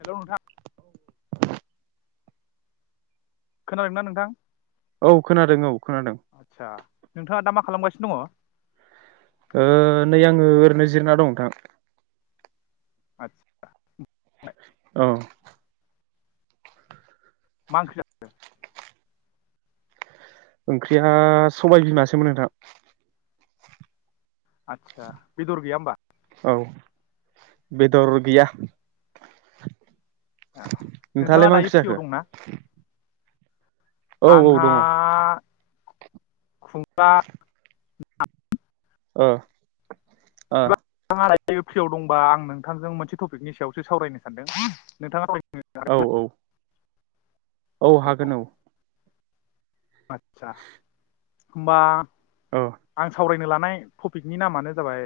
हेल' नोंथा खोनादों ना नोंथां? औ खोनादों औ खोनादों आदसा नोंथाङा दा मा खालामगासिनो दङ? ओ नै आङो ओरैनो जिरना दं नोंथां। आतसा‌ औ मा ओंख्रि जाखांखो? ओंख्रिया सबाय बिमासोमोन नोंथां। आदसा बेदर गैया होम्बा? औ बेदर गैया। ओ नोंथाङा नोंथाङालाय मा दायो ओंख्रि फ्रियाव जाखो दंना? औ औ आंहा दङ खुमब्रा [inaudible] अ अ [inaudible] फ्रियाव दंबा आं नोंथांजों मोनसे टपिकनि सायावसो सावरायनो सानदों, नोंथाङा औ औ औ हागोन औ आतसा होम्बा ओ आं सावरायनो ला नाय थपिकनि नामानो जाबाय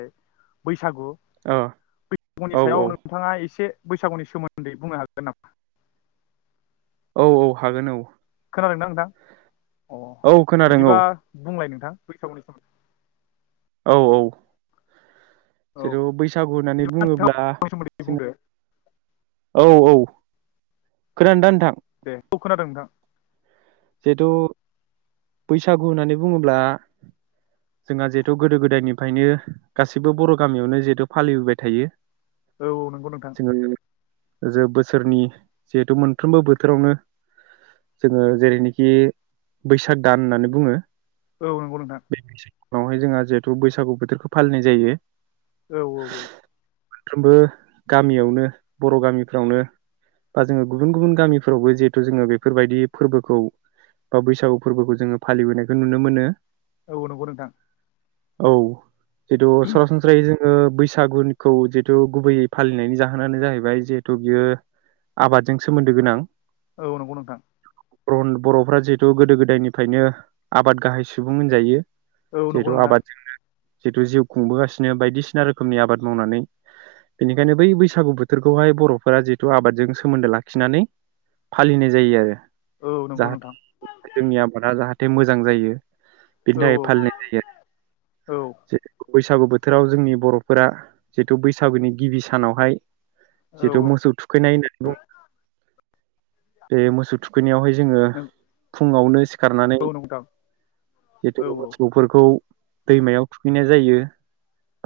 बै सागु, ओ बैसागुनि औ औ सायाव नोंथाङा एसे बैसागुनि सोमोन्दै बुंनो हागोन नामा? औ औ हागोन औ। खोनादों ना नोंथां? अ औ खोनादों बिदिबा बुंलाय नों थां बैसागुनि सोमोनदै औ औ औ जेहेथु बैसागु होननानै बिदिबा नोंथाङा बुङोब्ला नि सोमोन्दै जोङो, बुंदो औ औ खोनादोंदा नोंथां? दे औ खोनादों नोंथां जिहेथु बैसागु होननानै बुङोब्ला जोंहा जिहेथु गोदो गोदायनिफ्रायनो गासिबो बर' गामियावनो जिहेथु फालिबोबाय थायो औ औ नंगौ नोंथां जे बोसोरनि जिहेथु मोनफ्रोमबो बोथोरावनो जोङो जेरैनि खि बैसाग दान होननानै बुङो औ नंगौ नोंथां उनावहाय जोंहा जिहेथु बैसागु बोथोरखौ फालिनाय जायो औ औ औ मोनफ्रोमबो गामियावनो बर' गामिफ्रावनो बा जोङो गुबुन गुबुन गामिफ्रावबो जिहेथु जोङो बेफोरबायदि फोरबोखौ बा बैसागु फोरबोखौ जोङो फालिबोनायखौ नुनो मोनो औ नंगौ नोंथां औ जिहेथु सरासनस्रायै बैसागुखौ जिहेतु गुबैयै फालिनायनि जाहोनानो जाहैबाय जिहेथु बियो आबादजों सोमोन्दो गोनां औ नंगौ नोंथां र बर'फ्रा जिहेथु गोदो गोदायनिफ्रायनो आबाद गाहाय सुबुं होनजायो औ नंगौ नोंथां आबाद जिहेथु जिउ खुंबोगासिनो बायदिसिना रोखोमनि आबाद मावनानै बेनिखायनो बै बैसागु बोथोरखौहाय बर'फोरा जिथु आबादजों सोमोन्दो लाखिनानै फालिनाय जायो आरो औ नंगौ जाहाथे नोंथां जोंनि आबादा जाहाथे मोजां जायो बेनि औ थाखाय फालिनाय औ जायो बैसागु बोथोराव जोंनि बर'फोरा जिहेतु बैसागुनि गिबि सानावहाय औ जिथु मोसौ थुखैनाय होननानै बुङो बे मोसौ थुखैनायआवहाय जोङो फुङावनो सिखारनानै औ नंगौ नोंथां औ जिहेथु औ मोसौफोरखौ दैमायाव थुखैनाय जायो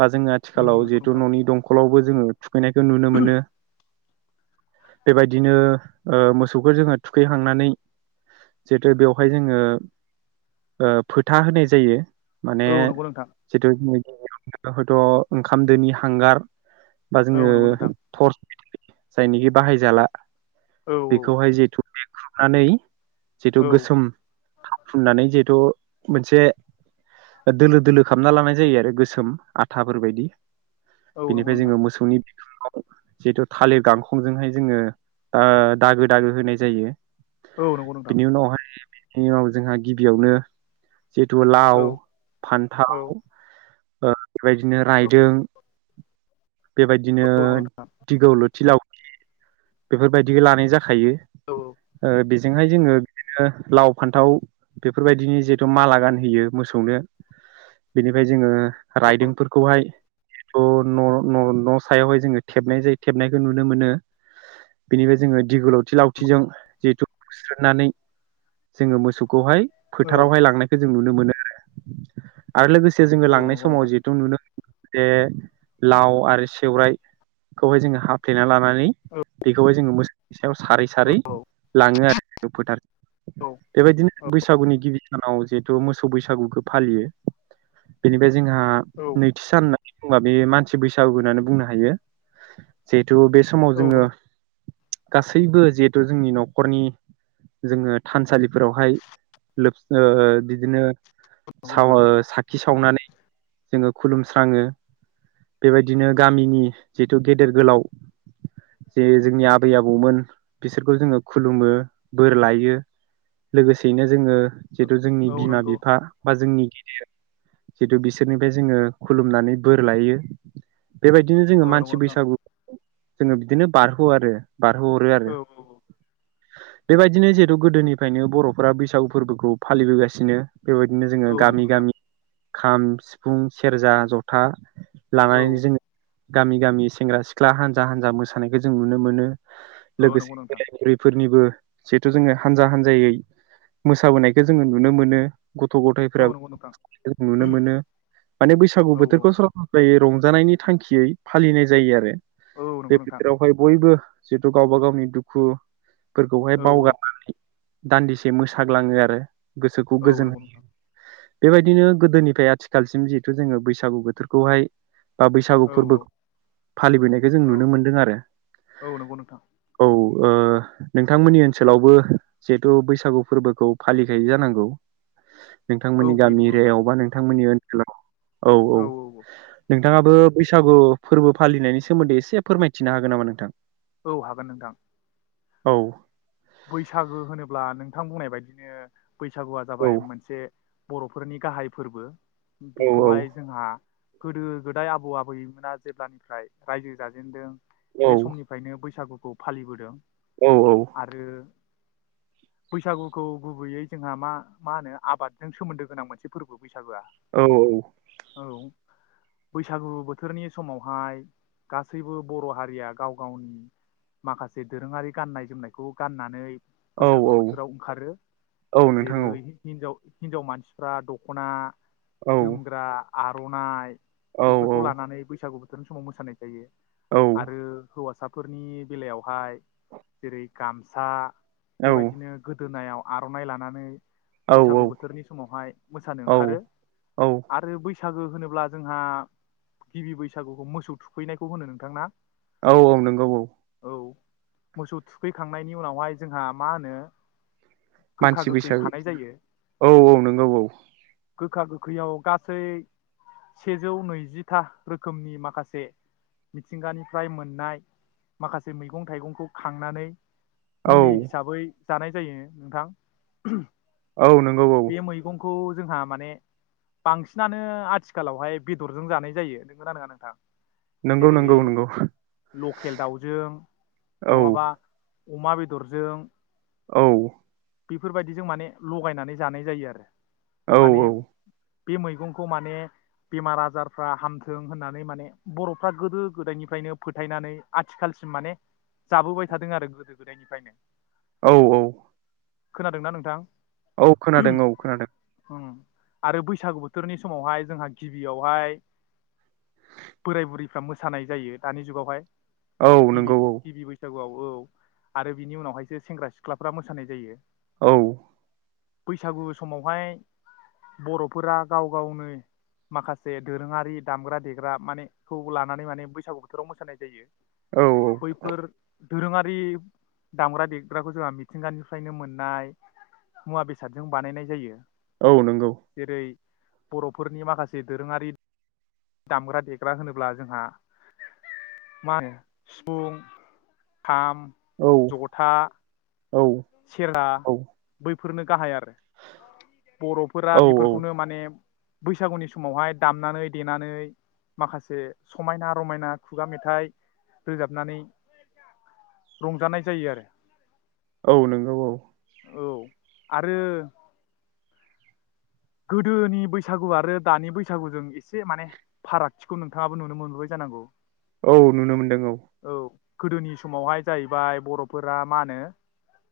बा जोङो उम आथिखालाव नंगौ जिहेतु नोंथां न'नि दंखलावबो जोङो थुखैनायखौ नुनो मोनो। बेबायदिनो ओ मोसौखो जोङो थुखैखांनानै जिहेतु बेवहाय जोङो ओ फोथा होनाय जायो। माने औ नंगौ नोंथां जिहेथु [unintelligible] हयथ' ओंखाम दोनि हांगार बा औ जोङो नंगौ नोंथां थर्स जायनिखि बाहायजाला। औ बेखौहाय जिहेथु नानैै जिहेथु औ गोसोम। फुननानै जिहेथु मोनसे दोलो दोलो खालामना लानाय जायो आरो गोसोम आथाफोरबायदि। औ नंगौ बिनिफ्राय नोंथां जोङो मोसौनि बिखुं। [unintelligible] जिहेतु थालिर गांखंजोंहाय जोङो दा दागो दागो होनाय जायो। औ नंगौ नोंथां। बिनि उनाव जोंहा गिबियावनो जिथु औ लाव, औ फान्थाव ओ बेबायदिनो रायदों बेबायदिनो औ नंगौ नोंथां दिगौ लुथि लाव बेफोरबायदिखो लानाय जाखायो। औ। ओ बेजोंहाय जोङो बिदिनो लाव फान्थाव बेफोरबायदिनि जिथु माला गानहोयो मोसौनो बेनिफ्राय जोङो राइदिंफोरखौहाय जिहेतु न' न' न' सायावहाय जोङो थेबनाय जायो थेबनायखौ नुनो मोनो बेनिफ्राय जोङो दिगलथि लावथिजों जिहेथु बुस्रांनानै जोङो मोसौखौहाय औ फोथारावहाय लांनायखो जों नुनो मोनो आरो। आरो लोगोसे जोङो औ लांनाय नंगौ समाव नोंथां जिहेथु नुनो बे लाव आरो सेवराइखौहाय जोङो हाफ्लेना लानानै बेखौहाय जोङो मोस सायाव सारै सारै औ थाङो आरो दुखुथार। बेबायदिनो बैसागुनि गिबि सानाव जिहेथु मोसौ बैसागुखो फालियो। बेनिफाय जोंहा नैथि सान बुंबा बे मानसि बैसागु होननानै बुंनो हायो जि हेथु बे औ समाव जोङो गासैबो जिहेतु जोंनि न' खरनि जोङो थानसालिफोरावहाय लोब ओ बिदिनो नंगौ साव नोंथां साखि सावनानै जोङो खुलुमस्राङो बेबायदिनो गामिनि जिथु गेदेर गोलाव जे जोंनि आबै आबौमोन बिसोरखौ जोङो खुलुमो बोर लायो लोगोसेयैनो जोङो जिहेतु औ जोंनि बिमा नंगौ बिफा बा जोंनि जितु बिसोरनिफ्राय जोङो खुलुमनानै बोर लायो। बेबायदिनो जोङो औ नंगौ मानसि नोंथां बैसागु जोङो बिदिनो बारहो आरो बारहो हरो औ आरो औ औ बेबायदिनो जिहेतु गोदोनिफ्रायनो बर'फ्रा बैसागु फोरबोखौ फालिबोगासिनो बेबायदिनो जोङो औ नंगौ गामि नोंथां गामि खाम, सिफुं, सेरजा, जथा औ लानानैनो जोङो गामि गामि सेंग्रा सिख्ला हान्जा हान्जा मोसानायखौ जों नुनो मोनो। औ लोगोसे नंगौ नोंथां बोराइ बुरै फोरनिबो जिथु जोङो हान्जा हान्जायै मोसाबोनायखो जोङो नुनो मोनो। गथ' औ नंगौ नोंथां गथायफोराबो जों नुनो मोनो माने बैसागु औ बोथोरखो सरासनस्रायै रंजानायनि थांखियै फालिनाय जायो आरो औ औ नंगौ बे नोंथां बोथोरावहाय बयबो जिहेथु गावबा गावनि दुखु फोरखौहाय औ बावगारनानै दान्दिसे मोसाग्लाङो आरो। गोसोखौ औ गोजोन नंगौ नोंथां बेबायदिनो गोदोनिफ्राय आथिखालसिम जिहेथु जोङो बैसागु बोथोरखौहाय बा बैसागु औ फोरबो औ फालिबोनायखौ जों नुनो मोनदों आरो औ नंगौ नोंथां औ। ओ नोंथांमोननि ओनसोलावबो जिहेथु बैसागु फोरबोखौ फालिखायो जानांगौ। नोंथांमोननि औ फैयो गामि नंगौ नोंथां एरियाआवबा नोंथांमोननि ओन हेल' औ औ नों नोंथाङाबो बैसागु फोरबो फालिनायनि सोमोन्दै एसे फोरमायथिनो हागोन नामा नोंथां? औ हागोन नोंथां। औ बैसागो होनोब्ला नोंथां बुंनाय बायदिनो बैसागुआ औ जाबाय मोनसे बर'फोरनि गाहाय फोरबो। औ बेखौहाय जोंहा गोदो गोदाय आबौ आबैमोना जेब्लानिफ्राय रायजो जाजेनदों औ बे समनिफ्रायनो बैसागु खौ फालिबोदों। औ औ आरो बैसागुखौ गुबैयै जोंहा मा मा होनो आबादजों सोमोन्दो गोनां मोनसे फोरबो बैसागुआ औ बैसागु बोथोरनि समावहाय गासैबो बर' हारिया गाव गावनि माखासे दोरोङारि गान्नाय -जोमनाय खौ गाननानै औ बैसागो बोथोराव ओंखारो औ नोंथां जेरै हिनजाव हिनजाव मानसिफ्रा दख'ना औ जोमग्रा आर'नाइ औ बेफोरखौ लानानै बैसागु बेफोर समाव मोसानाय जायो। औ आरो हौवासा फोरनि बेलायावहाय जेरै गामसा बेबायदिनो गोदोनायाव आर'नाइ लानानै औ बैसागु बोथोरनि समावहाय मोसानो ओंखारो औ आरो बै बैसागो होनोब्ला जोंहा गिबि बैसागुखौ मोसौ थुखैनायखौ होनो नोंथांना? औ औ नंगौ औ औ मोसौ थुखै खांनायनि उनावहाय जोंहा मा होनो गोखा मानसि गोखै बैसागु खानाय जायो औ औ नंगौ औ। गोखा गोखैयाव गासै सेजौ नैजिथा रोखोमनि माखासे मिथिंगानिफ्राय मोननाय माखासे मैगं थाइगंखौ खांनानै औ मुलि हिसाबै जानाय जायो नोंथां औ नंगौ औ खौ जोंहा माने बांसिनानो आथिखालावहाय बेदरजों जानाय जायो नोंगौ ना नङा नोंथां? नंगौ जेरै नंगौ नंगौ लकेल दाउजों औ नङाबा अमा बेदरजों औ बेफोरबायदिजों माने लगायनानै जानाय जायो आरो। औ माने बे मैगंखौ माने बेमार आजारफ्रा हामथों होननानै माने बर'फ्रा गोदो गोदायनिफ्रायनो फोथायनानै आथिखालसिम माने जाबोबाय थादों आरो गोदो गोदायनिफ्रायनो। औ औ खोनादोंना नोंथां औ खोनादों औ खोनादों उम आरो बैसागु बोथोरनि समावहाय जोंहा गिबियावहाय बोराय-बुरैफ्रा मोसानाय जायो दानि जुगावहाय औ गिबि नंगौ गिबि बैसागुआव औ आरो बिनि उनावहायसो सेंग्रा सिख्लाफ्रा मो सानाय जायो औ बैसागु समावहाय बर'फोरा गाव गावनो माखासे दोरोङारि दामग्रा देग्रा माने खौ लानानै माने बैसागु बोथोराव मोसानाय जायो। औ औ बैफोर दोरोङारि दामग्रा देग्राखौ जोंहा मिथिंगानिफ्रायनो मोननाय मुवा बेसादजों बानायनाय जायो। औ नंगौ जेरै बर'फोरनि माखासे दोरोङारि दामग्रा देग्रा होनोब्ला जोंहा मा होनो सिफुं, खाम, औ जथा, औ सेरजा बै फोरनो गाहाय आरो। बर'फोरा औ बेफोरखौनो माने बैसागुनि समावहाय दामनानै देनानै माखासे समायना-रमायना खुगा मेथाइ रोजाबनानै रंजानाय जायो आरो। औ नोंगौ औ औ आरो गोदोनि बैसागु आरो दानि बैसागुजों एसे माने फारागथिखौ नोंथाङाबो नुनो मोनबोबाय जानांगौ। औ नुनो मोनदों औ। गोदोनि समावहाय जाहैबाय बर'फोरा मा होनो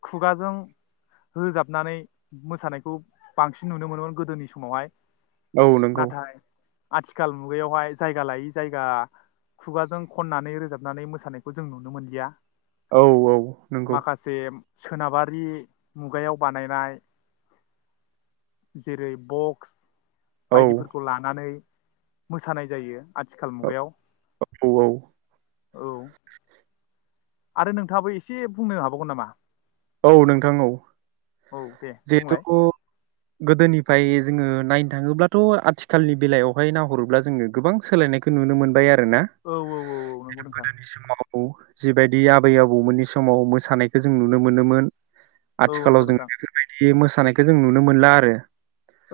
खुगाजों रोजाबनानै मोसानायखौ बांसिन नुनो मोनोमोन। गोदोनि समावहाय औ नंगौ। नाथाय आथिखाल मुगायावहाय जायगा लायै जायगा खुगाजों खननानै रोजाबनानै मोसानायखौ जों नुनो मोनलिया। औ औ नंगौ। माखासे सोनाबारि मुगायाव बानायनाय जेरै बक्स औ बायदिफोरखौ लानानै मोसानाय जायो आथिखाल मुगायाव। औ औ। औ आरो नोंथाङाबो एसे बुंनो हाबावगोन नामा? औ नोंथां औ औ दे जिहेथु बुंलाय गोदोनि फ्राय जोङो नायनो थाङोब्लाथ' आथिखालनि बेलायावहाय नाहरोब्ला जोङो गोबां सोलायनायखौ नुनो मोनबाय आरो ना औ औ औ नंगौ नोंथां गोदोनि समाव जिबायदि आबै-आबौमोननि समाव मोसानायखौ जों नु नो मोनोमोन औ नंगौ आथिखालाव जोङो नोंथां बेफोरबायदि मोसा नायखौ जों नुनो मोनला आरो।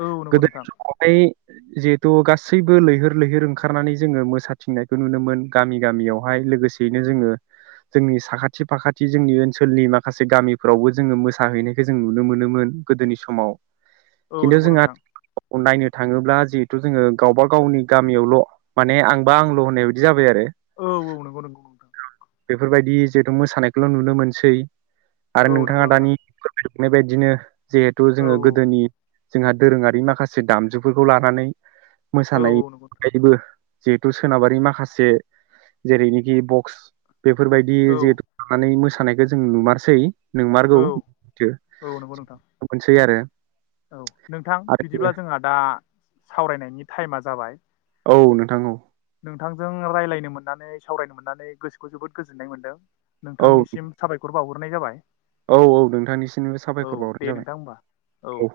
औ नंगौ गोदोनि नोंथां समावहाय जिहेथु गासैबो लैहोर लैहोर ओंखारनानै जोङो मोसाथिंनायखौ नुनो मोन गामि गामियावहाय लोगोसेयैनो जोङो जोंनि साखाथि फाखाथि जोंनि ओनसोलनि मा माखासे गामिफोरावबो जोङो मोसाहैनायखो जों नुनो मोनोमोन गोदोनि समाव। औ नंगौ नोंथां अ नायनो थाङोब्ला जिहेथु जोङो गावबा गावनि गामियावल माने आंबा आंल होननाय बायदि जाबाय आरो औ औ नंगौ नंगौ बेफोरबायदि जिहेथु मोसानायखौल' नुनो मोनसै आरो औ नंगौ नोंथाङा नोंथां दानि नाय बायदिनो जिहेथु औ जोङो गोदोनि जोंहा दोरोङारि माखासे दामजुफोरखौ लानानै औ मोसानाय औ नंगौ नोंथां बायदिबो जिहेथु सोनाबारि माखासे जेरैनिखि बक्स बेफोरबायदि औ जिहेथु लानानै मोसा थानायखो जों नुुमारसै नंमारगौ औ औ नंगौ नोंथां मोनसै आरो औ नोंथां आरो बिदिब्ला जोंहा दा सावरायनायनि टाइमा जाबाय। औ नोंथां औ जों रायलायनो मोननानै सावरायनो मोननानै गोसोखौ जोबोद गोजोननाय मोन्दों। औ नोंथांनिसिम साबायखर बावहरो हरनाय जाबाय औ औ नोंथांनिसिनबो औ साबायखर दे बावहरनाय नोंथां होमबा जाबाय औ